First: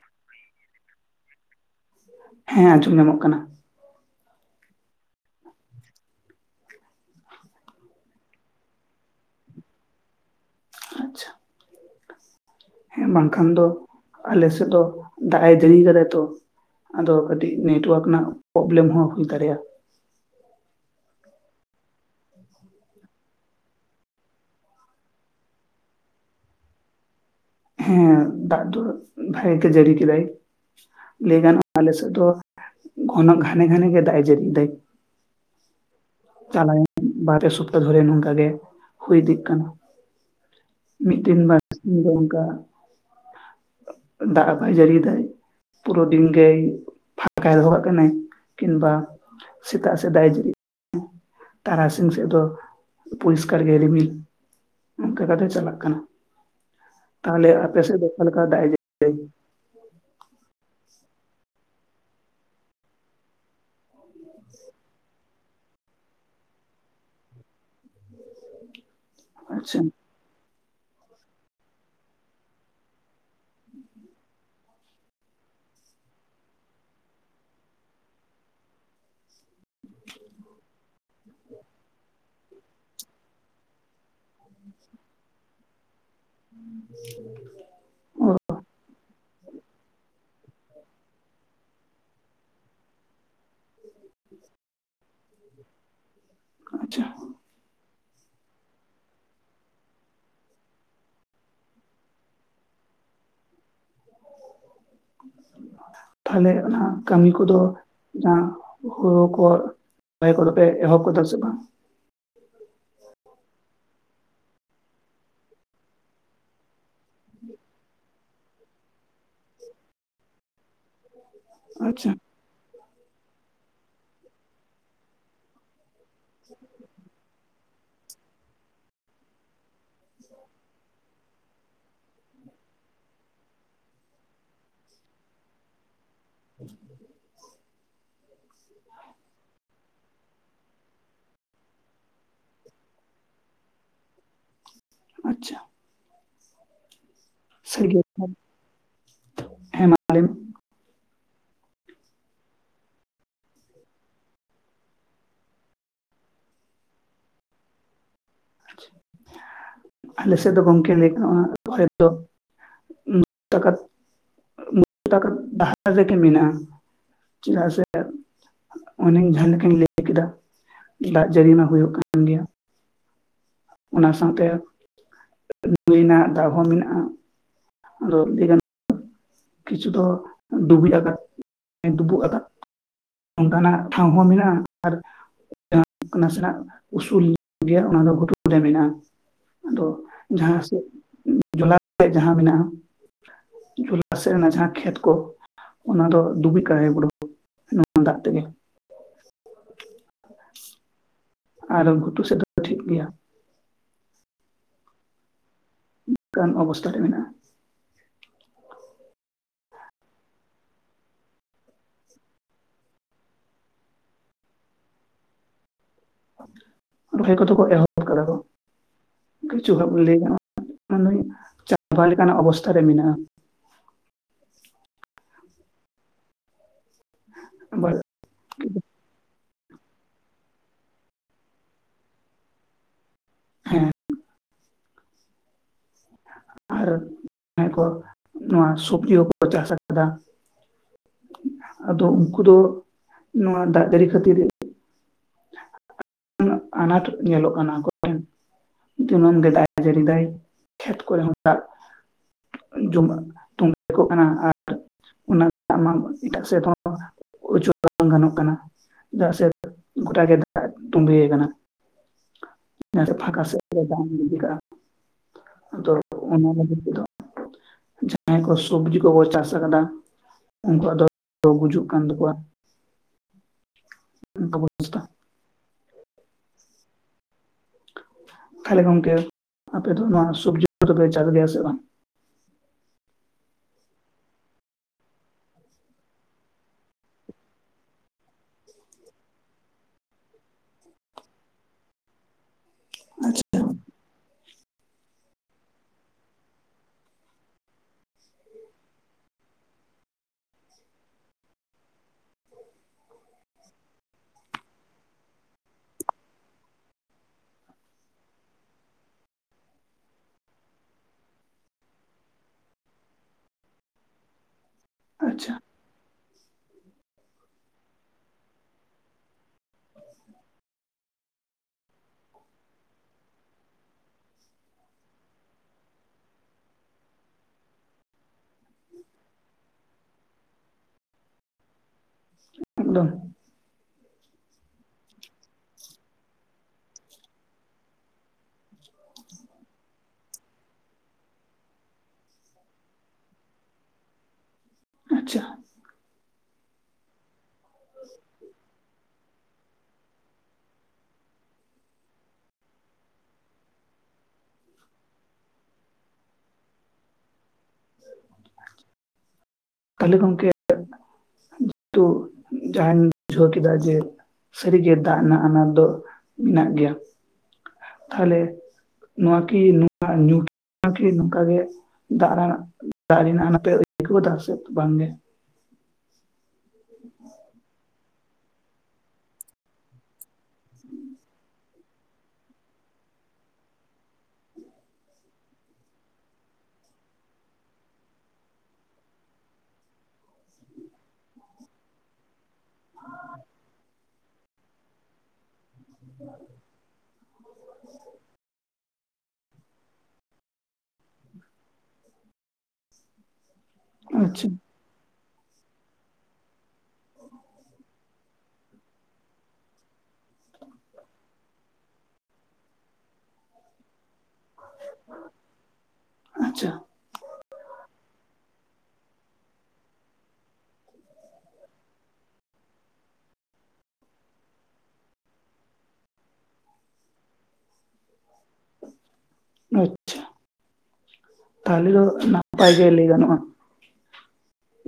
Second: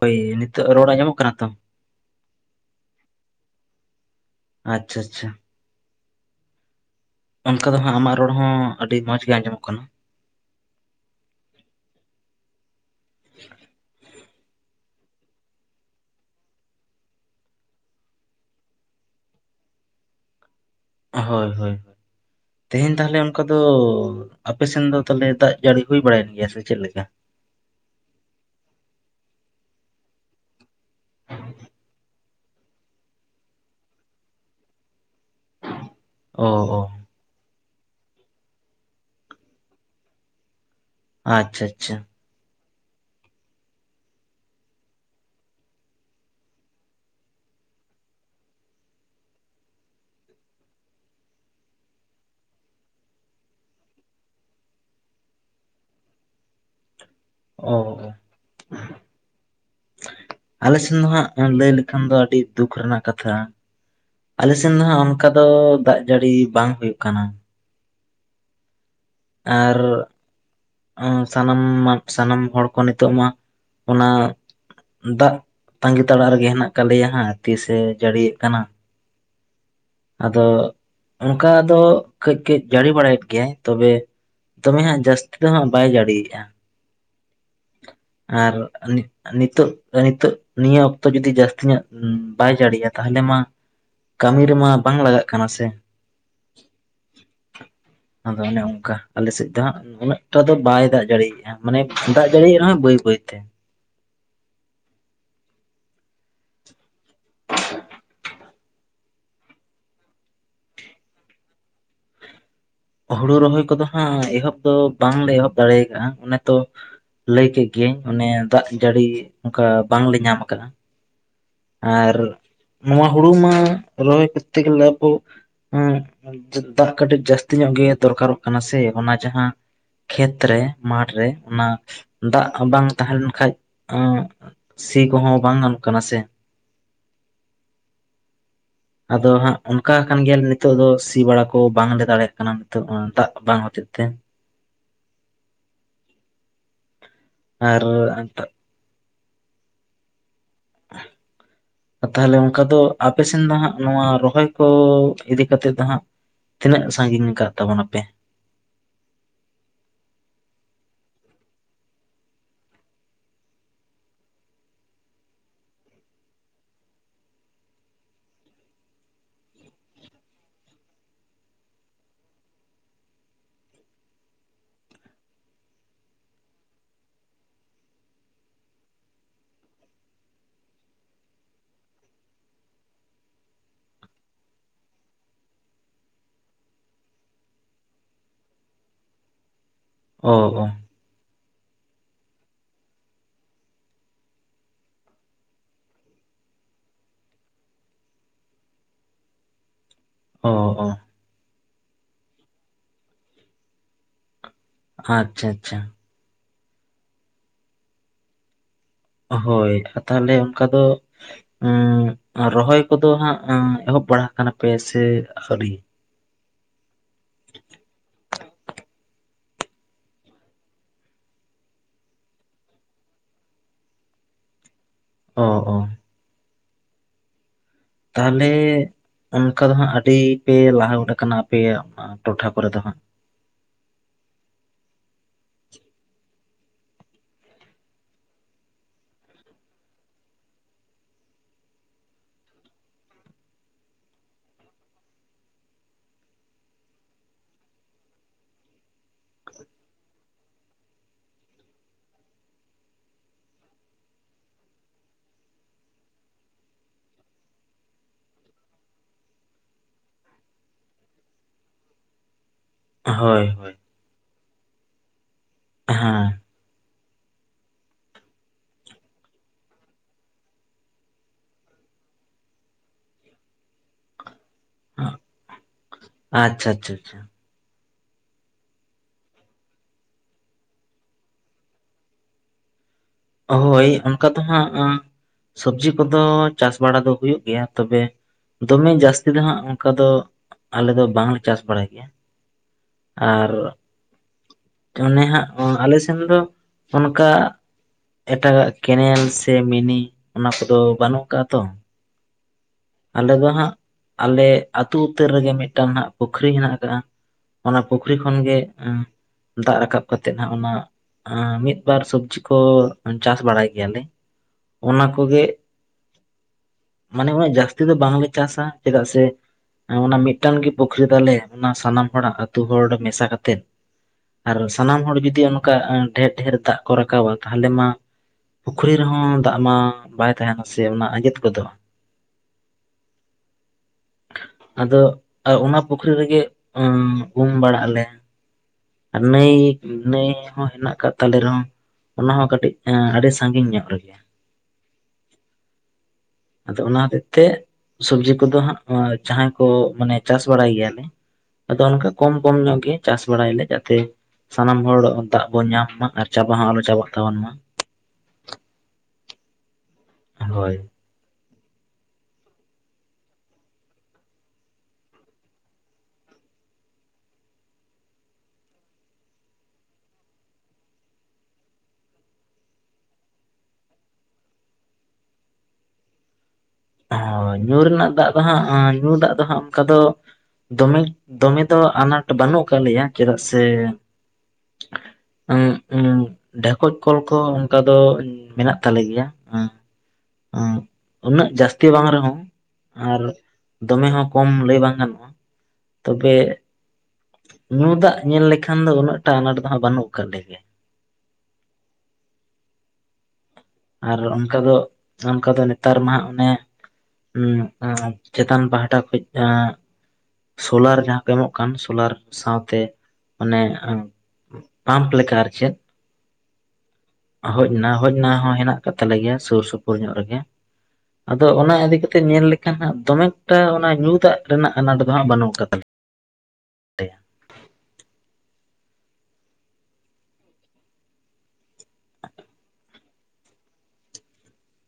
ᱦᱳᱭ ᱱᱤᱛᱚᱜ ᱨᱚᱲ ᱟᱸᱡᱚᱢᱚᱜ ᱠᱟᱱᱟ ᱛᱚ ᱦᱮᱸ ᱟᱸᱡᱚᱢ ᱧᱟᱢᱚᱜ ᱠᱟᱱᱟ ᱟᱪᱪᱷᱟ ᱟᱪᱪᱷᱟ ᱚᱱᱠᱟ ᱫᱚ ᱦᱟᱸᱜ ᱟᱢᱟᱜ ᱨᱚᱲ ᱦᱚᱸ ᱟᱹᱰᱤ ᱢᱚᱸᱡᱽ ᱜᱮ ᱟᱸᱡᱚᱢᱚᱜ ᱠᱟᱱᱟ ᱟᱪᱪᱷᱟ ᱦᱮᱸ ᱵᱟᱝᱠᱷᱟᱱ ᱫᱚ ᱟᱞᱮ ᱥᱮᱫ ᱫᱚ ᱫᱟᱜ ᱮ ᱡᱟᱹᱲᱤ ᱠᱟᱫᱟᱭ ᱛᱚ ᱟᱫᱚ ᱠᱟᱹᱴᱤᱡ ᱱᱮᱴᱣᱟᱨᱠ ᱨᱮᱱᱟᱜ ᱯᱨᱚᱵᱞᱮᱢ ᱦᱚᱸ ᱦᱩᱭ ᱫᱟᱲᱮᱜᱼᱟ ᱦᱳᱭ ᱦᱳᱭ ᱛᱮᱦᱮᱧ ᱛᱟᱦᱞᱮ ᱚᱱᱠᱟ ᱫᱚ ᱟᱯᱮᱥᱮᱱ ᱫᱚ ᱛᱟᱦᱞᱮ ᱫᱟᱜ ᱡᱟᱹᱲᱤ ᱦᱩᱭ ᱵᱟᱲᱟᱭᱮᱱ ᱜᱮᱭᱟ ᱥᱮ ᱪᱮᱫ ᱞᱮᱠᱟ ᱦᱮᱸ ᱫᱟᱜ ᱫᱚ ᱵᱷᱟᱜᱮ ᱜᱮ ᱡᱟᱹᱲᱤ ᱠᱮᱫᱟᱭ ᱞᱟᱹᱭ ᱜᱟᱱᱚᱜᱼᱟ ᱟᱞᱮᱥᱮᱫ ᱫᱚ ᱜᱷᱚᱱᱚ ᱜᱷᱟᱱᱮ ᱜᱷᱟᱱᱮ ᱜᱮ ᱫᱟᱜ ᱮ ᱡᱟᱹᱨᱤ ᱫᱟᱭ ᱚ ᱪᱟᱞᱟᱭ ᱚ ᱵᱟᱨᱮ ᱥᱚᱯᱛᱟ ᱫᱷᱚᱨᱮ ᱱᱚᱝᱠᱟ ᱜᱮ ᱦᱩᱭ ᱤᱫᱤᱜ ᱠᱟᱱᱟ ᱢᱤᱫᱫᱤᱱ ᱟᱪᱪᱷᱟ ᱟᱪᱪᱷᱟ ᱵᱟᱨᱥᱤᱧ ᱫᱚ ᱚᱝᱠᱟ ᱫᱟᱜ ᱦᱚ ᱵᱟᱭ ᱡᱟᱹᱲᱤ ᱫᱟᱭ ᱯᱩᱨᱳ ᱫᱤᱱ ᱜᱮᱭ ᱯᱷᱟᱠᱟᱭ ᱫᱚᱦᱚ ᱠᱟᱜ ᱠᱟᱱᱟᱭ ᱠᱤᱢᱵᱟ ᱥᱮᱛᱟᱜ ᱥᱮᱛᱟᱜ ᱮ ᱛᱟᱨᱟᱥᱤᱧ ᱥᱮᱫ ᱫᱚ ᱯᱚᱨᱤᱥᱠᱟᱨ ᱜᱮ ᱨᱤᱢᱤᱞ ᱚᱱᱠᱟ ᱠᱟᱛᱮᱜ ᱪᱟᱞᱟᱜ ᱠᱟᱱᱟ ᱛᱟᱦᱞᱮ ᱚ ᱟᱯᱮᱥᱮᱫ ᱫᱚ‌ ᱚ ᱚᱠᱟᱞᱮᱠᱟ ᱫᱟᱜ ᱮ ᱡᱟᱹᱲᱤᱭᱟᱭ ᱟᱞᱮ ᱥᱮᱱ ᱫᱚ ᱦᱟᱸᱜ ᱞᱟᱹᱭ ᱞᱮᱠᱷᱟᱱ ᱫᱚ ᱟᱹᱰᱤ ᱫᱩᱠ ᱨᱮᱱᱟᱜ ᱠᱟᱛᱷᱟ ᱟᱞᱮᱥᱮᱱ ᱫᱚ ᱦᱟᱸᱜ ᱚᱱᱠᱟ ᱫᱚ ᱫᱟᱜ ᱡᱟᱹᱲᱤ ᱵᱟᱝ ᱦᱩᱭᱩᱜ ᱠᱟᱱᱟ ᱟᱨ ᱟᱪᱪᱷᱟ ᱥᱟᱱᱟᱢ ᱥᱟᱱᱟᱢ ᱦᱚᱲ ᱠᱚ ᱱᱤᱛᱚᱜ ᱢᱟ ᱚᱱᱟ ᱫᱟᱜ ᱛᱟᱺᱜᱤ ᱛᱟᱲᱟᱜ ᱨᱮᱜᱮ ᱦᱮᱱᱟᱜ ᱠᱟᱫ ᱞᱮᱭᱟ ᱦᱟᱸᱜ ᱛᱤᱥᱮ ᱡᱟᱹᱲᱤᱭᱮᱫ ᱠᱟᱱᱟ [inaudible] ᱟᱫᱚ ᱚᱱᱠᱟ ᱫᱚ ᱠᱟᱹᱡ ᱠᱟ. ᱡ ᱡᱟᱹᱲᱤ ᱵᱟᱲᱟᱭᱮᱫ ᱜᱮᱭᱟᱭ ᱛᱚᱵᱮ ᱫᱚᱢᱮ ᱦᱟᱸᱜ ᱡᱟᱹᱥᱛᱤ ᱫᱚᱦᱟᱸᱜ ᱵᱟᱭ ᱡᱟ. ᱲᱤᱭᱮᱜᱼᱟ [unintelligible] ᱟᱨ [unintelligible] ᱱᱤᱛᱚᱜ ᱱᱤᱛᱚᱜ ᱱᱤᱭᱟᱹ ᱚᱠᱛᱚ ᱡᱩᱫᱤ ᱡᱟᱹᱥᱛᱤ ᱧᱚᱜ ᱵᱟᱭ ᱡᱟᱲᱤᱭᱟ ᱛᱟᱦᱞᱮ ᱢᱟ ᱠᱟᱹᱢᱤ ᱨᱮᱢᱟ ᱵᱟᱝ ᱞᱟᱜᱟᱜ ᱠᱟᱱᱟ ᱥᱮ᱾ ᱟᱪᱪᱷᱟ ᱟᱫᱚ ᱚᱱᱮ ᱚᱱᱠᱟ ᱟᱞᱮᱥᱮᱫ ᱫᱚ ᱦᱟᱸᱜ ᱩᱱᱟᱹᱜᱴᱟ ᱫᱚ ᱵᱟᱭ ᱫᱟᱜ ᱡᱟᱲᱤᱭᱮᱜᱼᱟ᱾ ᱢᱟᱱᱮ ᱫᱟᱜ ᱡᱟᱹᱲᱤᱭᱮ ᱨᱮᱦᱚᱸᱭ ᱵᱟᱹᱭ ᱵᱟᱹᱭ ᱛᱮ᱾ ᱛᱟᱦᱞᱮ ᱚᱱᱟ ᱠᱟᱹᱢᱤ ᱠᱚᱫᱚ ᱚᱱᱟ ᱦᱩᱲᱩ ᱠᱚ [unintelligible] ᱠᱚᱫᱚᱯᱮ ᱮᱦᱚᱵ ᱠᱚᱫᱟ ᱥᱮ ᱵᱟᱝ? ᱦᱩᱲᱩ ᱨᱚᱦᱚᱭ ᱠᱚᱫᱚ ᱦᱟᱸᱜ ᱮᱦᱚᱵ ᱫᱚ ᱵᱟᱝᱞᱮ ᱮᱦᱚᱵ ᱫᱟᱲᱮᱭ ᱠᱟᱜᱼᱟ᱾ ᱚᱱᱮ ᱛᱚ ᱞᱟᱹᱭ ᱠᱮᱫ ᱜᱤᱭᱟᱹᱧ ᱚᱱᱮ ᱫᱟᱜ ᱡᱟᱹᱲᱤ ᱚᱱᱠᱟ ᱵᱟᱝᱞᱮ ᱧᱟᱢ ᱠᱟᱜᱼᱟ᱾ ᱟᱪᱪᱷᱟ ᱟᱨ ᱱᱚᱣᱟ ᱦᱩᱲᱩ ᱢᱟ ᱨᱚᱦᱚᱭ ᱠᱚᱨᱛᱮ ᱜᱮ ᱞᱟᱵ ᱵᱚ ᱦᱩᱸ᱾ ᱫᱟᱜ ᱠᱟᱹᱴᱤᱡ ᱡᱟᱹᱥᱛᱤ ᱧᱚᱜ ᱜᱮ ᱫᱚᱨᱠᱟᱨᱚᱜ ᱠᱟᱱᱟ ᱥᱮ᱾ ᱚᱱᱟ ᱡᱟᱦᱟᱸ ᱠᱷᱮᱛ ᱨᱮ ᱢᱟᱴ ᱨᱮ ᱚᱱᱟ ᱫᱟᱜ ᱵᱟᱝ ᱛᱟᱦᱮᱸ ᱞᱮᱱᱠᱷᱟᱡ ᱥᱤ ᱠᱚᱦᱚᱸ ᱵᱟᱝ ᱜᱟᱱᱚᱜ ᱠᱟᱱᱟ ᱥᱮ᱾ [unintelligible] ᱟᱫᱚ ᱦᱟᱸᱜ ᱚᱱᱠᱟ ᱠᱟᱱ ᱜᱮᱭᱟᱞᱮ ᱱᱤᱛᱚᱜ ᱫᱚ ᱥᱤ ᱵᱟᱲᱟ ᱠᱚ ᱵᱟᱝᱞᱮ ᱫᱟᱲᱮᱭᱟᱜ ᱠᱟᱱᱟ ᱱᱤᱛᱚᱜ ᱫᱚ ᱦᱟᱸ ᱫᱟᱜ ᱵᱟᱝ ᱦᱚᱛᱮᱡ ᱛᱮ᱾ ᱟᱪᱪᱷᱟ᱾ ᱟᱨ [unintelligible] ᱦᱮ ᱢᱟ ᱞᱟᱹᱭ ᱢᱮ? ᱛᱟᱦᱞᱮ ᱚᱱᱠᱟ ᱫᱚ ᱟᱯᱮ ᱥᱮᱱ ᱫᱚ ᱦᱟᱸᱜ ᱱᱚᱣᱟ ᱨᱚᱦᱚᱭ ᱠᱚ ᱤᱫᱤ ᱠᱟᱛᱮᱫ ᱫᱚ ᱦᱟᱸᱜ ᱛᱤᱱᱟᱹᱜ ᱥᱟᱺᱜᱤᱧ ᱠᱟᱫ ᱛᱟᱵᱚᱱ ᱱᱟᱯᱮ? [inaudible] ᱟᱞ ᱥᱮ ᱫᱚ ᱜᱚᱢᱠᱮ ᱞᱟᱹᱭ ᱜᱟᱱᱚᱜᱼᱟ [unintelligible] ᱢᱩᱪᱟᱹᱫ ᱟᱠᱟᱱ ᱰᱟᱦᱟᱨ ᱨᱮᱜᱮ ᱢᱮᱱᱟᱜᱼᱟ᱾ ᱪᱮᱫᱟᱜ ᱥᱮ ᱚᱱᱮ ᱡᱟᱦᱟᱸ ᱞᱮᱠᱟᱧ ᱞᱟᱹᱭ ᱠᱮᱫᱟ ᱫᱟᱜ ᱡᱟᱹᱲᱤ ᱢᱟ ᱦᱩᱭᱩᱜ ᱠᱟᱱ ᱜᱮᱭᱟ᱾ ᱚᱱᱟ ᱥᱟᱶᱛᱮ [unintelligible] ᱨᱮᱱᱟᱜ ᱫᱟᱜ ᱦᱚᱸ ᱢᱮᱱᱟᱜᱼᱟ᱾ ᱟᱫᱚ ᱟᱹᱰᱤ ᱜᱟᱱ ᱠᱤᱪᱷᱩ ᱫᱚ ᱰᱩᱵᱩᱡ ᱟᱠᱟᱫ ᱰᱩᱵᱩᱡ ᱟᱠᱟᱫ ᱚᱱᱠᱟᱱᱟᱜ ᱴᱷᱟᱶ ᱦᱚᱸ ᱢᱮᱱᱟᱜᱼᱟ᱾ ᱟᱨ ᱡᱟᱦᱟᱸ ᱱᱟᱥᱮᱱᱟᱜ ᱩᱥᱩᱞ ᱱᱚᱜ ᱜᱮᱭᱟ ᱚᱱᱟ ᱫᱚ ᱜᱷᱩᱴᱩ ᱨᱮ ᱢᱮᱱᱟᱜᱼᱟ᱾ ᱟᱫᱚ ᱚ ᱡᱟᱦᱟᱸ ᱚ ᱥᱮᱫ ᱡᱚᱞᱟ ᱥᱮ ᱡᱟᱦᱟᱸ ᱢᱮᱱᱟᱜᱼᱟ ᱥᱮᱫ ᱨᱮᱱᱟᱜ ᱡᱟᱦᱟᱸ ᱠᱷᱮᱛ ᱠᱚ ᱚᱱᱟ ᱫᱚ ᱫᱩᱵᱤ ᱠᱩᱵᱩᱡ ᱠᱟᱜᱼᱟᱭ ᱯᱩᱨᱟ. ᱱᱚᱣᱟ ᱫᱟᱜ ᱛᱮᱜᱮ᱾ ᱚ ᱚ᱾ ᱟᱨ ᱜᱷᱩᱴᱩ ᱥᱮᱫ ᱫᱚ ᱴᱷᱤᱠ ᱜᱮᱭᱟ᱾ ᱟᱪᱪᱷᱟ ᱪᱷᱟ ᱪᱷᱟ᱾ ᱚᱱᱠᱟᱱ ᱚᱵᱚᱥᱛᱟ ᱨᱮ ᱢᱮᱱᱟᱜᱼᱟ᱾ ᱦᱚᱭ ᱛᱟᱦᱚᱞᱮ ᱚᱱᱠᱟ ᱫᱚ ᱩᱸ ᱨᱚᱦᱚᱭ ᱠᱚᱫᱚ ᱦᱟᱸᱜ ᱮᱦᱚᱵ ᱵᱟᱲᱟ ᱠᱟᱱᱟᱯᱮ ᱥᱮ ᱟᱣᱨᱤ? ᱨᱚᱦᱚᱭ ᱠᱚᱫᱚ ᱠᱚ ᱮᱦᱚᱵ ᱠᱟᱫᱟ ᱠᱚ᱾ ᱠᱤᱪᱷᱩ ᱦᱚᱲᱟᱜ ᱞᱟᱹᱭ ᱜᱟᱱᱚᱜᱼᱟ ᱪᱟᱵᱟ ᱞᱮᱠᱟᱱᱟᱜ ᱚᱵᱚᱥᱛᱟ ᱨᱮ ᱢᱮᱱᱟᱜᱼᱟ᱾ ᱚ ᱚ᱾ [unintelligible] ᱛᱟᱦᱚᱞᱮ ᱚᱱᱠᱟ ᱫᱚ ᱦᱟᱸᱜ ᱟᱹᱰᱤ ᱯᱮ ᱞᱟᱦᱟ ᱜᱚᱫ ᱟᱠᱟᱱᱟ ᱟᱯᱮᱭᱟᱜ ᱴᱚᱴᱷᱟ ᱠᱚᱨᱮᱫ ᱫᱚ ᱦᱟᱸᱜ᱾ ᱦᱮᱸ᱾ ᱟᱨ ᱡᱟᱦᱟᱸᱭ ᱠᱚ ᱱᱚᱣᱟ ᱥᱚᱵᱡᱤ ᱠᱚᱠᱚ ᱪᱟᱥ ᱟᱠᱟᱫᱟ ᱟᱫᱚ ᱩᱱᱠᱩ ᱫᱚ ᱱᱚᱣᱟ ᱫᱟᱜ ᱡᱟᱹᱲᱤ ᱠᱷᱟᱹᱛᱤᱨ ᱟᱱᱟᱴ ᱧᱮᱞᱚᱜ ᱠᱟᱱᱟ ᱟᱠᱚᱴᱷᱮᱱ᱾ ᱫᱤᱱᱟ. ᱢ ᱜᱮ ᱫᱟᱜ ᱡᱟ. ᱲᱤ ᱫᱟᱭ ᱠᱷᱮᱛ ᱠᱚᱨᱮ ᱦᱚᱸ ᱫᱟᱜ ᱡᱩᱢᱟᱜ ᱛᱚᱸᱜᱮᱠᱚᱜ ᱠᱟᱱᱟ ᱟᱨ ᱚᱱᱟ ᱟᱢᱟᱜ ᱮᱴᱟᱜ ᱥᱮᱫ ᱦᱚᱸ ᱩᱪᱩᱲ ᱵᱟᱝ ᱜᱟᱱᱚᱜ ᱠᱟᱱᱟ ᱪᱮᱫᱟᱜ ᱥᱮ ᱜᱚᱴᱟ ᱜᱮ ᱫᱟᱜ ᱛᱳᱸᱵᱮᱭ ᱠᱟᱱᱟ ᱯᱷᱟᱠᱟ ᱦᱳᱭ ᱥᱮᱫ ᱦᱳᱭ ᱫ ᱤᱫᱤ ᱠᱟᱱᱟ ᱟ [inaudible] ᱫᱚ ᱦᱮᱸ ᱚᱱᱟ ᱞᱟ. ᱜᱤᱫ ᱛᱮᱫᱚ ᱡᱟᱦᱟᱸᱭ ᱠᱚ ᱥᱤᱵᱽᱡᱤ ᱠᱚ ᱠᱚ ᱪᱟᱥ ᱟᱠᱟᱫᱟ ᱩᱝᱠᱩᱣᱟᱜ ᱫᱚ ᱜᱩᱡᱩᱜ ᱠᱟᱱ ᱛᱟᱠᱚᱣᱟ᱾ ᱚᱝᱠᱟ ᱚᱵᱚᱥᱛᱷᱟ᱾ ᱟᱪᱪᱷᱟ ᱪᱷᱟ ᱪᱷᱟ ᱛᱷᱟᱞᱮ ᱜᱚᱝᱠᱮ ᱟᱯᱮ ᱫᱚ ᱱᱚᱣᱟ ᱥᱩᱵᱽᱡᱤ ᱠᱚᱫᱚᱯᱮ ᱪᱟᱥ ᱜᱮᱭᱟ ᱥᱮ ᱵᱟᱝ? ᱦᱳᱭ ᱚᱱᱠᱟ ᱫᱚ ᱦᱟᱸᱜ ᱥᱚᱵᱽᱡᱤ ᱠᱚᱫᱚ ᱪᱟᱥ ᱵᱟᱲᱟ ᱫᱚ ᱦᱩᱭᱩᱜ ᱜᱮᱭᱟ ᱛᱚᱵᱮ ᱫᱚᱢᱮ ᱡᱟᱹᱥᱛᱤ ᱫᱚ ᱦᱟᱸᱜ ᱚᱝᱠᱟ ᱫᱚ ᱟᱞᱮ ᱫᱚ ᱵᱟᱝᱞᱮ ᱪᱟᱥ ᱵᱟᱲᱟᱭ ᱜᱮᱭᱟ᱾ ᱟᱪᱪᱷᱟ ᱟᱨ ᱚᱱᱮ ᱦᱟᱜ ᱟᱞᱮ ᱥᱮᱱ ᱫᱚ ᱚᱱᱠᱟ ᱮᱴᱟᱜᱟᱜ ᱠᱮᱱᱮᱞ ᱥᱮ ᱢᱤᱱᱤ ᱚᱱᱟ ᱠᱚᱫᱚ ᱵᱟᱹᱱᱩᱜ ᱠᱟᱜ-ᱟ ᱛᱚ᱾ ᱟᱞᱮ ᱫᱚ ᱦᱟᱸᱜ ᱟᱞᱮ ᱟᱹᱛᱩ ᱩᱛᱟᱹᱨ ᱨᱮᱜᱮ ᱢᱤᱫᱴᱟᱝ ᱦᱟᱜ ᱯᱩᱠᱷᱨᱤ ᱦᱮᱱᱟᱜ ᱟᱠᱟᱜ-ᱟ᱾ ᱚᱱᱟ ᱯᱩᱠᱷᱨᱤ ᱠᱷᱚᱱᱜᱮ ᱫᱟᱜ ᱨᱟᱠᱟᱵ ᱠᱟᱛᱮᱜ ᱦᱟᱜ ᱚᱱᱟ ᱢᱤᱫᱵᱟᱨ ᱥᱚᱵᱽᱡᱤ ᱠᱚ ᱪᱟᱥ ᱵᱟᱲᱟᱭ ᱜᱮᱭᱟᱞᱮ᱾ ᱚᱱᱟ ᱠᱚᱜᱮ ᱟᱪᱪᱷᱟ ᱢᱟᱱᱮ ᱩᱱᱟᱹᱜ ᱡᱟᱹᱥᱛᱤ ᱫᱚ ᱵᱟᱝᱞᱮ ᱪᱟᱥᱟ ᱪᱮᱫᱟᱜ ᱥᱮ ᱦᱮᱸ ᱚᱱᱟ ᱢᱤᱫᱴᱟᱝ ᱜᱮ ᱯᱩᱠᱷᱨᱤ ᱛᱟᱞᱮ ᱚᱱᱟ ᱥᱟᱱᱟᱢ ᱦᱚᱲᱟᱜ ᱟᱹᱛᱩ ᱦᱚᱲ ᱢᱮᱥᱟ ᱠᱟᱛᱮᱫ ᱟᱨ ᱥᱟᱱᱟᱢ ᱦᱚᱲ ᱡᱩᱫᱤ ᱚᱱᱠᱟ ᱰᱷᱮᱨ ᱰᱷᱮᱨ ᱫᱟᱜ ᱠᱚ ᱨᱟᱠᱟᱵᱟ ᱛᱟᱦᱞᱮ ᱢᱟ ᱯᱩᱠᱷᱨᱤ ᱨᱮᱦᱚᱸ ᱫᱟᱜ ᱢᱟ ᱵᱟᱭ ᱛᱟᱦᱮᱸᱱᱟ ᱥᱮ ᱚᱱᱟ ᱟᱸᱡᱮᱫ ᱜᱫᱚᱜ-ᱟ᱾ ᱮᱜ ᱫᱚᱢ ᱟᱫᱚ ᱚᱱᱟ ᱯᱩᱠᱷᱨᱤ ᱨᱮᱜᱮ ᱩᱢ ᱵᱟᱲᱟᱜ ᱟᱞᱮ᱾ ᱟᱨ ᱱᱟᱹᱭ ᱱᱟᱹᱭ ᱦᱚᱸ ᱦᱮᱱᱟᱜ ᱠᱫ ᱛᱟᱞᱮ ᱨᱮᱦᱚᱸ ᱚᱱᱟ ᱦᱚᱸ ᱠᱟᱹᱴᱤᱡ ᱟᱹᱰᱤ ᱥᱟᱜᱤᱧ ᱧᱚᱜ ᱨᱮᱜᱮ᱾ ᱟᱪᱪᱷᱟ ᱟᱫᱚ ᱚᱱᱟ ᱦᱚᱛᱮᱡ ᱛᱮ ᱥᱩᱵᱡᱤ ᱠᱚᱫᱚ ᱦᱟᱸᱜ ᱡᱟᱦᱟᱸᱭ ᱠᱚ ᱢᱟᱱᱮ ᱪᱟᱥ ᱵᱟᱲᱟᱭ ᱜᱮᱭᱟᱞᱮ ᱟᱫᱚ ᱚᱱᱠᱟ ᱠᱚᱢ ᱠᱚᱢ ᱧᱚᱜ ᱜᱮ ᱪᱟᱥ ᱵᱟᱲᱟᱭᱞᱮ, ᱛᱮ ᱥᱟᱱᱟᱢ ᱦᱚᱲ ᱫᱟᱜ ᱵᱚᱱ ᱧᱟᱢ ᱢᱟ ᱟᱨ ᱪᱟᱵᱟ ᱦᱚᱸ ᱟᱞᱚ ᱪᱟᱵᱟᱜ ᱛᱟᱵᱚᱱ ᱢᱟ᱾ ᱛᱟᱦᱞᱮ ᱜᱚᱝᱠᱮ ᱦᱳᱭ ᱛᱩ ᱡᱟᱦᱟᱧ ᱵᱩᱡᱷᱟᱹᱣ ᱠᱮᱫᱟ ᱡᱮ ᱥᱟᱹᱨᱤᱜᱮ ᱫᱟᱜ ᱨᱮᱱᱟᱜ ᱟᱱᱟᱴ ᱫᱚ ᱢᱮᱱᱟᱜ ᱜᱮᱭᱟ᱾ᱛᱟᱦᱞᱮ ᱱᱚᱣᱟ ᱠᱤ ᱧᱩ ᱫᱟᱜ ᱱᱚᱭᱟ ᱠᱤ ᱱᱚᱝᱟ ᱜᱮ [unintelligible] ᱱᱟᱛᱮ ᱫ ᱥᱮ ᱵᱟᱝᱜᱮ ᱦᱳᱭ ᱧᱩ ᱨᱮᱱᱟᱜ ᱫᱟᱜ ᱫᱚ ᱦᱟᱸᱜ ᱧᱩ ᱫᱟᱜ ᱫᱚ ᱦᱟᱸᱜ ᱚᱱᱠᱟ ᱫᱚ ᱫᱚᱢᱮ ᱫᱚᱢᱮ ᱫᱚ ᱟᱱᱟᱴ ᱵᱟᱹᱱᱩᱜ ᱟᱠᱟᱜ ᱞᱮᱭᱟ ᱪᱮᱫᱟᱜ ᱥᱮ [inaudible] ᱚᱸ ᱮᱸ ᱰᱷᱮᱠᱚᱡ ᱠᱚᱞ ᱠᱚ ᱚᱱᱠᱟ ᱫᱚ ᱢᱮᱱᱟᱜ ᱛᱟᱞᱮ ᱜᱮᱭᱟ᱾ ᱚᱸ ᱩᱱᱟᱹᱜ ᱡᱟᱥᱛᱤ ᱵᱟᱝ ᱨᱮᱦᱚᱸ ᱟᱨ ᱫᱚᱢᱮ ᱦᱚᱸ ᱠᱚᱢ ᱞᱟᱹᱭ ᱵᱟᱝ ᱜᱟᱱᱚᱜ-ᱟ, ᱛᱚᱵᱮ ᱧᱩ ᱫᱟᱜ ᱧᱮᱞ ᱞᱮᱠᱷᱟᱱ ᱫᱚ ᱩᱱᱟᱹᱜ ᱴᱟ ᱟᱱᱟᱴ ᱫᱚ ᱦᱟᱸᱜ ᱵᱟᱹᱱᱩᱜ ᱟᱠᱟᱜ ᱞᱮᱜᱮᱭᱟ᱾ ᱟᱨ ᱟᱪᱪᱷᱟ ᱚᱱᱠᱟ ᱫᱚ ᱚᱱᱠᱟ ᱫᱚ ᱱᱮᱛᱟᱨ ᱢᱟ ᱚᱱᱮ ᱩᱢ ᱟ ᱪᱮᱛᱟᱱ ᱯᱟᱦᱴᱟ ᱠᱷᱚᱡ ᱮ ᱥᱳᱞᱟᱨ ᱡᱟᱦᱟᱸ ᱠᱚ ᱮᱢᱚᱜ ᱠᱟᱱ ᱥᱳᱞᱟᱨ ᱥᱟᱶᱛᱮ ᱢᱟᱱᱮ ᱯᱟᱢᱯ ᱞᱮᱠᱟ ᱟᱨ ᱪᱮᱫ ᱟᱪᱪᱷᱟ ᱾ ᱦᱚᱡᱽ ᱱᱟ ᱦᱚᱡᱽ ᱱᱟ ᱦᱚᱸ ᱦᱮᱱᱟᱜ ᱠᱟᱫ ᱛᱟᱞᱮ ᱜᱮᱭᱟ ᱥᱩᱨ ᱥᱩᱯᱩᱨ ᱧᱚᱜ ᱨᱮᱜᱮ ᱟᱫᱚ ᱚᱱᱟ ᱤᱫᱤ ᱠᱟᱛᱮ ᱧᱮᱞ ᱞᱮᱠᱷᱟᱱ ᱦᱟᱸᱜ ᱫᱚᱢᱮ ᱮᱠᱴᱟ ᱚᱱᱟ ᱧᱩ ᱫᱟᱜ ᱨᱮᱱᱟᱜ ᱟᱱᱟᱴ ᱫᱚ ᱦᱟᱸᱜ ᱵᱟᱹᱱᱩᱜ ᱟᱠᱟᱫ ᱛᱟᱞᱮᱭᱟ ᱾ ᱟᱪᱪᱷᱟ, ᱛᱟᱦᱚᱞᱮ ᱫᱚ ᱱᱟᱯᱟᱭ ᱜᱮ ᱞᱟᱹᱭ ᱜᱟᱱᱚᱜᱼᱟ ᱾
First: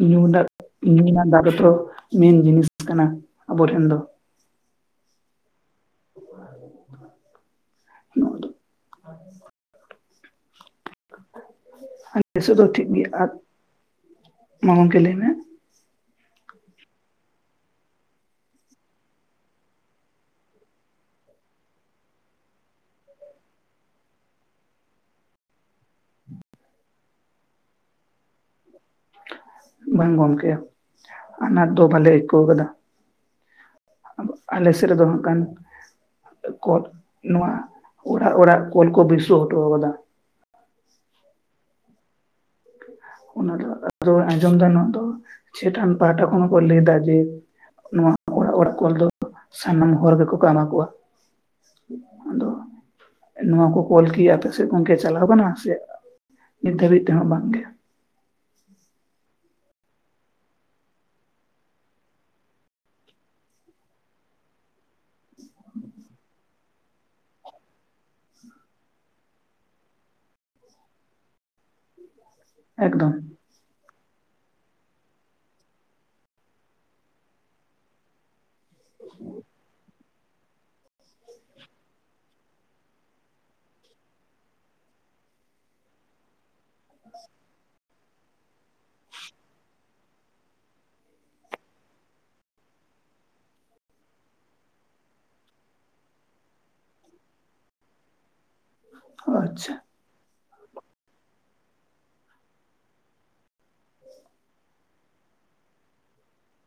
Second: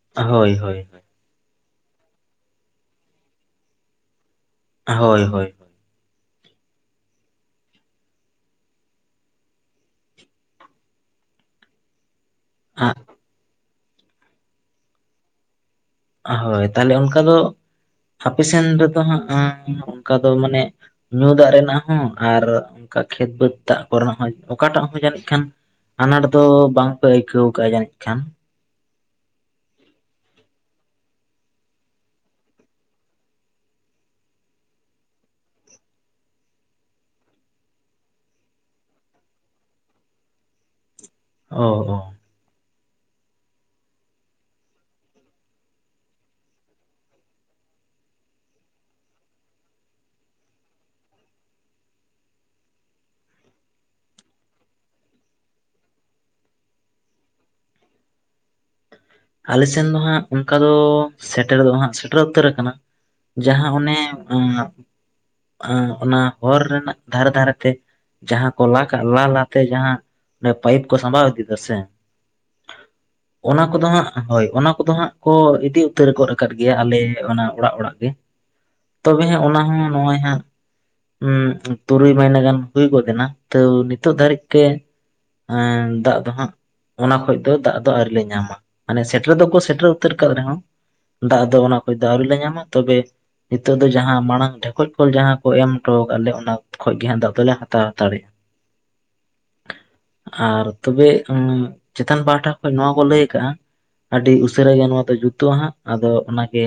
ᱧᱩ ᱫᱟᱜ ᱦᱳᱭ ᱦᱳᱭ ᱧᱩ ᱨᱮᱱᱟᱜ ᱫᱟᱜ ᱜᱮᱛᱚ ᱢᱮᱱ ᱡᱤᱱᱤᱥ ᱠᱟᱱᱟ ᱟᱵᱚ ᱴᱷᱮᱱ ᱫᱚ ᱦᱳᱭ ᱦᱳᱭ ᱾ [unintelligible] ᱟᱞᱮᱥᱮᱫ ᱫᱚ ᱴᱷᱤᱠ ᱜᱮᱭᱟ ᱟᱨ ᱢᱟ ᱜᱚᱝᱠᱮ ᱞᱟᱹᱭ ᱢᱮ ᱾ ᱦᱳᱭ ᱛᱟᱦᱚᱞᱮ ᱚᱱᱠᱟ ᱫᱚ ᱦᱟᱯᱮ ᱥᱮᱱ ᱨᱮᱫᱚ ᱦᱟᱸᱜ ᱚᱱᱠᱟ ᱫᱚ ᱢᱟᱱᱮ ᱧᱩ ᱫᱟᱜ ᱨᱮᱱᱟᱜ ᱦᱚᱸ ᱟᱨ ᱚᱱᱠᱟ ᱠᱷᱮᱛ ᱵᱟᱹᱫᱽ ᱫᱟᱜ ᱠᱚᱨᱮᱱᱟᱜ ᱦᱚᱸ ᱚᱠᱟᱴᱟᱜ ᱦᱚᱸ ᱡᱟᱹᱱᱤᱡ ᱠᱷᱟᱱ ᱟᱱᱟᱴ ᱫᱚ ᱵᱟᱝ ᱯᱮ ᱟᱹᱭᱠᱟᱹᱣ ᱟᱠᱟᱜᱼᱟ ᱡᱟᱹᱱᱤᱡ ᱠᱷᱟᱱ ᱾ ᱵᱟᱝ ᱜᱚᱝᱠᱮ ᱚᱱᱟᱴ ᱫᱚ ᱵᱟᱞᱮ ᱟᱹᱭᱠᱟᱹᱣ ᱠᱟᱫᱟ ᱾ ᱟᱞᱮ ᱥᱮᱫ ᱨᱮᱫᱚ ᱦᱟᱜ ᱜᱟᱱ ᱠᱚᱞ ᱱᱚᱣᱟ ᱚᱲᱟᱜ ᱚᱲᱟᱜ ᱠᱚᱞ ᱠᱚ ᱵᱟᱹᱥᱟᱹᱣ ᱦᱚᱴᱚ ᱟᱠᱟᱫᱟ ᱾ ᱦᱚ ᱦᱚ ᱾ ᱚᱱᱟ ᱫᱚ ᱨᱚᱲ ᱟᱸᱡᱚᱢ ᱫᱟ ᱱᱚᱭᱟ ᱫᱚ ᱪᱮᱛᱟᱱ ᱯᱟᱦᱴᱟ ᱠᱷᱚᱱ ᱠᱚ ᱞᱟᱹᱭ ᱫᱟ ᱡᱮ ᱱᱚᱣᱟ ᱚᱲᱟᱜ ᱚᱲᱟᱜ ᱠᱚᱞ ᱫᱚ ᱥᱟᱱᱟᱢ ᱦᱚᱲ ᱜᱮᱠᱚ ᱠᱟ ᱮᱢᱟ ᱠᱚᱣᱟ ᱾ ᱟᱫᱚ ᱱᱚᱣᱟ ᱠᱚ ᱠᱚᱞ ᱠᱤ ᱟᱯᱮ ᱥᱮᱫ ᱜᱚᱝᱠᱮ ᱪᱟᱞᱟᱣ ᱟᱠᱟᱱᱟ ᱥᱮ ᱱᱤᱛ ᱫᱷᱟᱹᱵᱤᱡ ᱛᱮᱦᱚᱸ ᱵᱟᱝᱜᱮ? [inaudible] ᱟᱞᱮ ᱥᱮᱱ ᱫᱚ ᱦᱟᱸᱜ ᱚᱱᱠᱟ ᱫᱚ ᱥᱮᱴᱮᱨ ᱫᱚ ᱦᱟᱸᱜ ᱥᱮᱴᱮᱨ ᱩᱛᱟᱹᱨ ᱟᱠᱟᱱᱟ ᱡᱟᱦᱟᱸ ᱚᱱᱮ ᱚ ᱚᱱᱟ ᱦᱚᱨ ᱨᱮᱱᱟᱜ ᱫᱷᱟᱨᱮ ᱫᱷᱟᱨᱮ ᱛᱮ ᱡᱟᱦᱟᱸ ᱠᱚ ᱞᱟ ᱠᱟᱜᱼᱟ ᱞᱟ ᱞᱟᱛᱮ ᱡᱟᱦᱟᱸ ᱚᱱᱮ ᱯᱟᱭᱤᱯ ᱠᱚ ᱥᱟᱢᱵᱟᱣ ᱤᱫᱤ ᱫᱚ ᱦᱮᱸᱥᱮ ᱥᱮ ᱾ ᱮᱠᱫᱚᱢ ᱾ ᱚᱱᱟ ᱠᱚᱫᱚ ᱦᱟᱸᱜ ᱦᱳᱭ ᱚᱱᱟ ᱠᱚᱫᱚ ᱦᱟᱸᱜ ᱠᱚ ᱤᱫᱤ ᱩᱛᱟᱹᱨ ᱜᱚᱫ ᱟᱠᱟᱫ ᱜᱮᱭᱟ ᱟᱞᱮ ᱚᱱᱟ ᱚᱲᱟᱜ ᱚᱲᱟᱜ ᱜᱮ ᱛᱚᱵᱮ ᱚᱱᱟ ᱦᱚᱸ ᱱᱚᱜᱼᱚᱭ ᱦᱟᱸᱜ ᱦᱸ ᱛᱩᱨᱩᱭ ᱢᱟᱹᱦᱱᱟᱹ ᱜᱟᱱ ᱦᱩᱭ ᱜᱚᱫ ᱮᱱᱟ ᱛᱚ ᱱᱤᱛᱚᱜ ᱫᱷᱟᱹᱨᱤᱡ ᱛᱮ ᱮᱸ ᱫᱟᱜ ᱫᱚᱦᱟᱸᱜ ᱚᱱᱟ ᱠᱷᱚᱡ ᱫᱚ ᱫᱟᱜ ᱫᱚ ᱟᱹᱣᱨᱤ ᱞᱮ ᱧᱟᱢᱟ ᱾ ᱢᱟᱱᱮ ᱥᱮᱴᱮᱨ ᱫᱚᱠᱚ ᱥᱮᱴᱮᱨ ᱩᱛᱟᱹᱨ ᱟᱠᱟᱫ ᱨᱮᱦᱚᱸ ᱫᱟᱜ ᱫᱚ ᱚᱱᱟ ᱠᱷᱚᱡ ᱫᱚ ᱟᱹᱣᱨᱤ ᱞᱮ ᱧᱟᱢᱟ ᱛᱚᱵᱮ ᱱᱤᱛᱚᱜ ᱫᱚ ᱡᱟᱦᱟᱸ ᱢᱟᱲᱟᱝ ᱰᱷᱮᱠᱚᱡ ᱠᱚᱞ ᱡᱟᱦᱟᱸ ᱠᱚ ᱮᱢ ᱦᱚᱴᱚ ᱟᱠᱟᱫ ᱞᱮᱭᱟ ᱚᱱᱟ ᱠᱷᱚᱡ ᱜᱮ ᱦᱟᱸᱜ ᱫᱟᱜ ᱫᱚᱞᱮ ᱦᱟᱛᱟᱣ ᱦᱟᱛᱟᱲᱮᱜᱼᱟ ᱾ [inaudible] ᱟᱪᱪᱷᱟ ᱾ ᱟᱨ ᱛᱚᱵᱮ ᱪᱮᱛᱟᱱ ᱯᱟᱦᱴᱟ ᱠᱷᱚᱱ ᱱᱚᱣᱟ ᱠᱚ ᱞᱟᱹᱭ ᱠᱟᱜᱼᱟ ᱟᱹᱰᱤ ᱩᱥᱟᱹᱨᱟ ᱜᱮ ᱱᱚᱣᱟ ᱫᱚ ᱡᱩᱛᱚᱜᱼᱟ ᱦᱟᱸᱜ ᱟᱫᱚ ᱚᱱᱟᱜᱮ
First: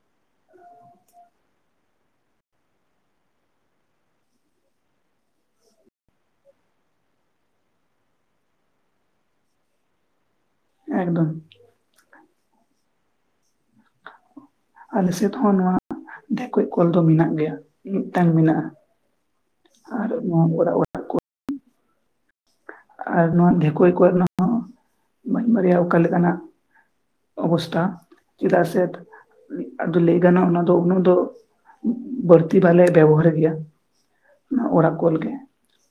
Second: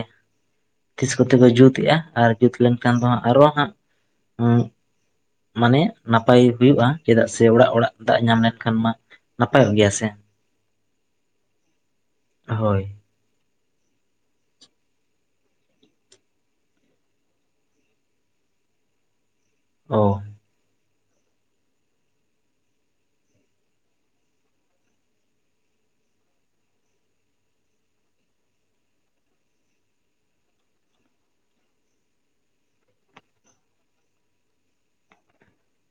ᱛᱤᱥ ᱠᱚᱛᱮ ᱠᱚ ᱡᱩᱛᱮᱜᱼᱟ ᱟᱨ ᱡᱩᱛ ᱞᱮᱱᱠᱷᱟᱱ ᱫᱚ ᱦᱟᱸᱜ ᱟᱨᱚ ᱦᱟᱸᱜ ᱢᱟᱱᱮ ᱱᱟᱯᱟᱭ ᱦᱩᱭᱩᱜᱼᱟ ᱪᱮᱫᱟᱜ ᱥᱮ ᱚᱲᱟᱜ ᱚᱲᱟᱜ ᱫᱟᱜ ᱧᱟᱢ ᱞᱮᱱᱠᱷᱟᱱ ᱢᱟ ᱱᱟᱯᱟᱭᱚᱜ ᱜᱮᱭᱟ ᱥᱮ ᱾ ᱮᱠᱫᱚᱢ ᱾ ᱦᱳᱭ ᱾ ᱟᱞᱮ ᱥᱮᱫ ᱦᱚᱸ ᱱᱚᱣᱟ ᱰᱷᱮᱠᱚᱡ ᱠᱚᱞ ᱫᱚ ᱢᱮᱱᱟᱜ ᱜᱮᱭᱟ, ᱢᱤᱫᱴᱟᱝ ᱢᱮᱱᱟᱜᱼᱟ ᱚ ᱟᱨ ᱱᱚᱣᱟ ᱚᱲᱟᱜ ᱚᱲᱟᱜ ᱟᱨ ᱱᱚᱣᱟ ᱰᱷᱮᱠᱚᱡ ᱠᱚᱨᱮ ᱦᱚᱸ ᱵᱟᱹᱧ ᱵᱟᱨᱟᱭᱟ ᱚᱠᱟ ᱞᱮᱠᱟᱱᱟᱜ ᱚᱵᱚᱥᱛᱷᱟ ᱪᱮᱫᱟᱜ ᱥᱮ ᱟᱫᱚ ᱞᱟᱹᱭ ᱜᱟᱱᱚᱜ ᱱᱚᱣᱟ ᱫᱚ ᱩᱱᱟᱹᱜ ᱫᱚ ᱵᱟᱹᱲᱛᱤ ᱵᱟᱞᱮ ᱵᱮᱵᱚᱦᱟᱨ ᱜᱮᱭᱟ ᱚᱲᱟᱜ ᱠᱚᱞᱮ ᱜᱮ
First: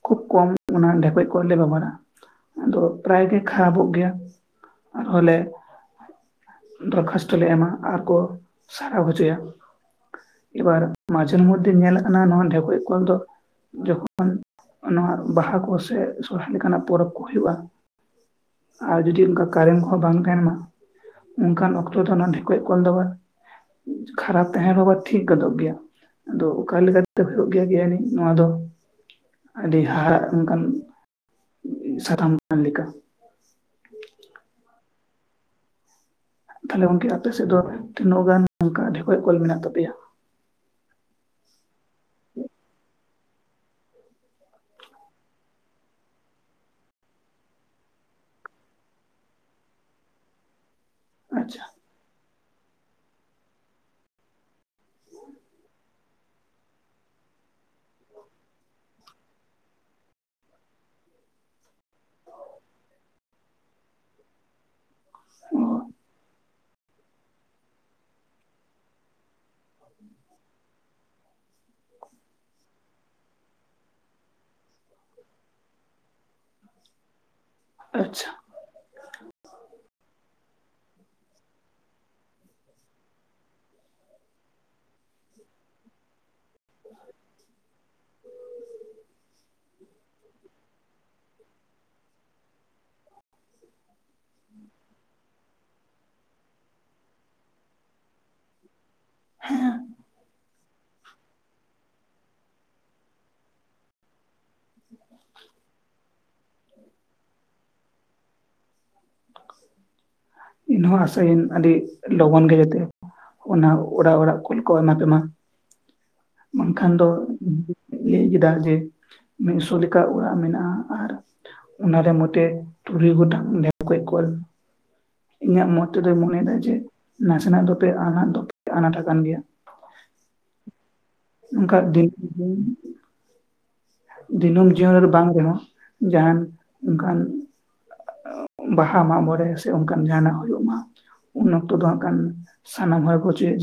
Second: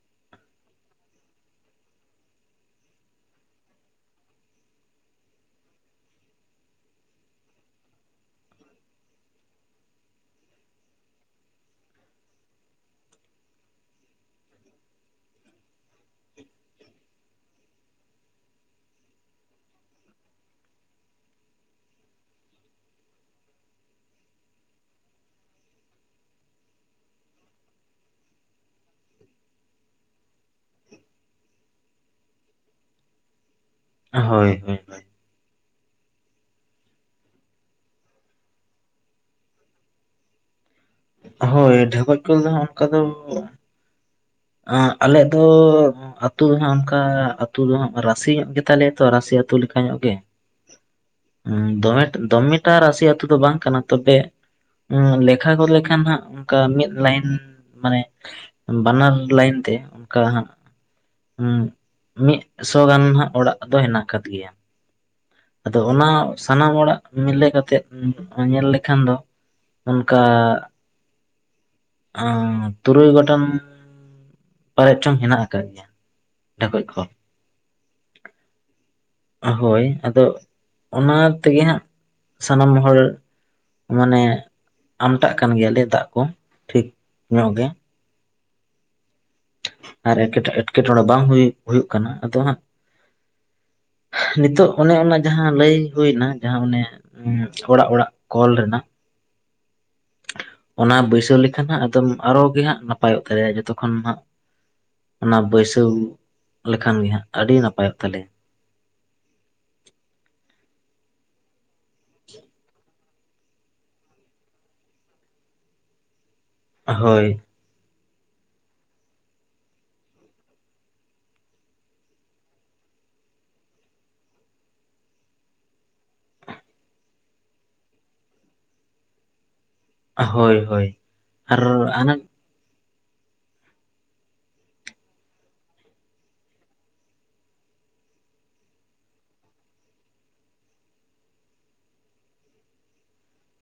ᱠᱷᱩᱵ ᱠᱚᱢ ᱚᱱᱟ ᱰᱷᱮᱠᱚᱡ ᱠᱚᱞ ᱵᱮᱵᱚᱦᱟᱨᱟ ᱟᱫᱚ ᱯᱨᱟᱭ ᱜᱮ ᱠᱷᱟᱨᱟᱵᱚᱜ ᱜᱮᱭᱟ ᱟᱨᱦᱚᱸ ᱞᱮ ᱫᱚᱨᱠᱷᱟᱥᱛᱚ ᱞᱮ ᱮᱢᱟ ᱟᱨ ᱠᱚ ᱥᱟᱨᱦᱟᱣ ᱦᱚᱪᱚᱭᱟ ᱮᱵᱟᱨ ᱢᱟᱡᱷᱮᱨ ᱢᱚᱫᱫᱷᱮ ᱧᱮᱞᱮᱜ ᱠᱟᱱᱟ ᱱᱚᱣᱟ ᱰᱷᱮᱠᱚᱡ ᱠᱚ ᱫᱚ ᱡᱚᱠᱷᱚᱱ ᱱᱚᱣᱟ ᱵᱟᱦᱟ ᱠᱚ ᱥᱮ ᱥᱚᱨᱦᱟᱭ ᱞᱮᱠᱟᱱᱟᱜ ᱯᱚᱨᱚᱵᱽ ᱠᱚ ᱦᱩᱭᱩᱜᱼᱟ᱾ ᱟᱨ ᱡᱩᱫᱤ ᱚᱱᱠᱟ ᱠᱟᱨᱮᱱ ᱠᱚᱦᱚᱸ ᱵᱟᱝ ᱛᱟᱦᱮᱱ ᱢᱟ ᱚᱱᱠᱟᱱ ᱚᱠᱛᱚ ᱫᱚ ᱚᱱᱟ ᱰᱷᱮᱠᱚᱡ ᱠᱚᱞ ᱫᱚ ᱠᱷᱟᱨᱟᱯ ᱛᱟᱦᱮᱱ ᱨᱮᱦᱚᱸ ᱵᱟ ᱴᱷᱤᱠ ᱜᱚᱫᱚᱜ ᱜᱮᱭᱟ ᱟᱫᱚ ᱚᱠᱟ ᱞᱮᱠᱟ ᱛᱮ ᱦᱩᱭᱩᱜ ᱜᱮᱭᱟ ᱠᱤ ᱟᱹᱞᱤᱧ ᱱᱚᱣᱟ ᱫᱚ ᱟᱹᱰᱤ ᱦᱟᱦᱟᱲᱟᱜ ᱚᱱᱠᱟᱱ ᱥᱟᱛᱟᱢ ᱠᱟᱱ ᱞᱮᱠᱟ ᱦᱳᱭ ᱦᱳᱭ ᱛᱟᱦᱞᱮ ᱜᱚᱝᱠᱮ ᱟᱯᱮ ᱥᱮᱫ ᱫᱚ ᱛᱤᱱᱟᱹᱜ ᱜᱟᱱ ᱚᱱᱠᱟ ᱰᱷᱮᱠᱚᱡ ᱠᱚᱞ ᱢᱮᱱᱟᱜ ᱛᱟᱯᱮᱭᱟ᱾ ᱦᱳᱭ ᱰᱷᱮᱠᱚᱡ ᱠᱚᱞ ᱫᱚ ᱦᱟᱸᱜ ᱚᱱᱠᱟ ᱫᱚ ᱟᱸ ᱟᱞᱮᱭᱟᱜ ᱫᱚ ᱟᱹᱛᱩ ᱫᱚ ᱦᱟᱸᱜ ᱚᱱᱠᱟ ᱟᱹᱛᱩ ᱫᱚ ᱦᱟᱸᱜ ᱨᱟᱥᱤ ᱧᱚᱜ ᱜᱮ ᱛᱟᱞᱮᱭᱟ ᱛᱚ ᱨᱟᱥᱤ ᱟᱹᱛᱩ ᱞᱮᱠᱟ ᱧᱚᱜ ᱜᱮ ᱦᱮᱸ ᱟᱪᱪᱷᱟ ᱫᱚᱢᱮ ᱫᱚᱢᱮᱴᱟ ᱨᱟᱥᱤ ᱟᱹᱛᱩ ᱫᱚ ᱵᱟᱝ ᱠᱟᱱᱟ ᱛᱚᱵᱮ ᱟᱸ ᱞᱮᱠᱷᱟ ᱜᱚᱫ ᱞᱮᱠᱷᱟᱱ ᱦᱟᱸᱜ ᱚᱱᱠᱟ ᱢᱤᱫ ᱞᱟᱭᱤᱱ ᱢᱟᱱᱮ ᱵᱟᱱᱟᱨ ᱞᱟᱭᱤᱱ ᱛᱮ ᱚᱱᱠᱟ ᱦᱟᱸᱜ ᱦᱩᱸ ᱢᱤᱫᱥᱚ ᱜᱟᱱ ᱦᱟᱸᱜ ᱚᱲᱟᱜ ᱫᱚ ᱦᱮᱱᱟᱜ ᱟᱠᱟᱫ ᱜᱮᱭᱟ ᱟᱫᱚ ᱚ ᱚᱱᱟ ᱥᱟᱱᱟᱢ ᱚᱲᱟᱜ ᱢᱤᱞᱮ ᱠᱟᱛᱮᱫ ᱧᱮᱞ ᱞᱮᱠᱷᱟᱱ ᱫᱚ ᱚᱱᱠᱟ ᱟᱸᱻ ᱛᱩᱨᱩᱭ ᱜᱚᱴᱟᱱ ᱯᱟᱞᱮᱫ ᱪᱚᱝ ᱦᱮᱱᱟᱜ ᱠᱟᱫ ᱜᱮᱭᱟ ᱰᱷᱮᱠᱚᱡ ᱠᱚᱞ ᱟᱪᱪᱷᱟ ᱦᱳᱭ ᱟᱫᱚ ᱚᱱᱟ ᱛᱮᱜᱮ ᱦᱟᱸᱜ ᱥᱟᱱᱟᱢ ᱦᱚᱲ ᱢᱟᱱᱮ ᱟᱢᱴᱟᱜ ᱠᱟᱱ ᱜᱮᱭᱟᱞᱮ ᱫᱟᱜ ᱠᱚ ᱴᱷᱤᱠ ᱧᱚᱜ ᱜᱮ ᱟᱨ ᱮᱠᱮᱴ ᱮᱸᱴᱠᱮᱴᱚᱬᱮ ᱵᱟᱝ ᱦᱩᱭ ᱦᱩᱭᱩᱜ ᱠᱟᱱᱟ ᱟᱫᱚ ᱦᱟᱸᱜ ᱱᱤᱛᱚᱜ ᱚᱱᱮ ᱚᱱᱟ ᱡᱟᱦᱟᱸ ᱞᱟᱹᱭ ᱦᱩᱭᱮᱱᱟ ᱡᱟᱦᱟᱸ ᱚᱱᱮ ᱚᱲᱟᱜ ᱚᱲᱟᱜ ᱠᱚᱞ ᱨᱮᱱᱟᱜ ᱦᱮᱸ [inaudible] ᱚᱱᱟ ᱵᱟᱹᱭᱥᱟᱹᱣ ᱞᱮᱠᱷᱟᱱ ᱦᱟᱸᱜ ᱮᱠᱫᱚᱢ ᱟᱨᱚ ᱜᱮ ᱦᱟᱸᱜ ᱱᱟᱯᱟᱭᱚᱜ ᱛᱟᱞᱮᱭᱟ ᱡᱚᱛᱚ ᱠᱷᱚᱱ ᱦᱟᱸᱜ ᱚᱱᱟ ᱵᱟᱹᱭᱥᱟᱹᱣ ᱞᱮᱠᱷᱟᱱ ᱜᱮ ᱦᱟᱸᱜ ᱟᱹᱰᱤ ᱱᱟᱯᱟᱭᱚᱜ ᱛᱟᱞᱮᱭᱟ᱾ ᱤᱱ ᱦᱚᱸ ᱟᱥᱟᱭᱟᱹᱧ ᱟᱹᱰᱤ ᱞᱚᱜᱚᱱ ᱜᱮ ᱡᱟᱛᱮ ᱚᱱᱟ ᱚᱲᱟᱜ ᱚᱲᱟᱜ ᱠᱚᱞ ᱠᱚ ᱮᱢᱟ ᱯᱮᱢᱟ ᱵᱟᱝᱠᱷᱟᱱ ᱫᱚ ᱦᱳᱭ ᱞᱟᱹᱭ ᱠᱮᱫᱟ ᱡᱮ ᱢᱤᱫᱥᱚ ᱞᱮᱠᱟ ᱚᱲᱟᱜ ᱢᱮᱱᱟᱜᱼᱟ᱾ ᱟᱨ ᱚᱱᱟᱨᱮ ᱢᱚᱴᱷᱮ ᱛᱩᱨᱩᱭ ᱜᱚᱴᱟᱝ ᱰᱷᱮᱠᱚᱡ ᱠᱚᱞ ᱤᱧᱟᱹᱜ ᱢᱚᱛ ᱛᱮᱫᱚᱭ ᱢᱚᱱᱮᱭᱮᱫᱟ ᱡᱮ ᱱᱟᱥᱮᱱᱟᱜ ᱫᱚᱯᱮ ᱟᱱᱟᱴ ᱫᱚᱯᱮ ᱟᱱᱟᱴ ᱟᱠᱟᱱ ᱜᱮᱭᱟ ᱦᱳᱭ ᱦᱳᱭ ᱟᱨ ᱚᱱᱠᱟ [unintelligible] ᱟᱱᱟᱴ ᱫᱤᱱᱟᱹᱢ ᱡᱤᱭᱚᱱ ᱨᱮ ᱵᱟᱝ ᱨᱮᱦᱚᱸ ᱡᱟᱦᱟᱱ ᱚᱱᱠᱟᱱ ᱵᱟᱦᱟ ᱢᱟᱜ ᱢᱚᱬᱮ ᱥᱮ ᱚᱱᱠᱟᱱ ᱡᱟᱦᱟᱱᱟᱜ ᱦᱩᱭᱩᱜ ᱢᱟ ᱩᱱ ᱚᱠᱛᱚ ᱫᱚ ᱦᱟᱸᱜ ᱠᱟᱱ ᱥᱟᱱᱟᱢ ᱦᱚᱲ ᱠᱚ ᱪᱮᱫ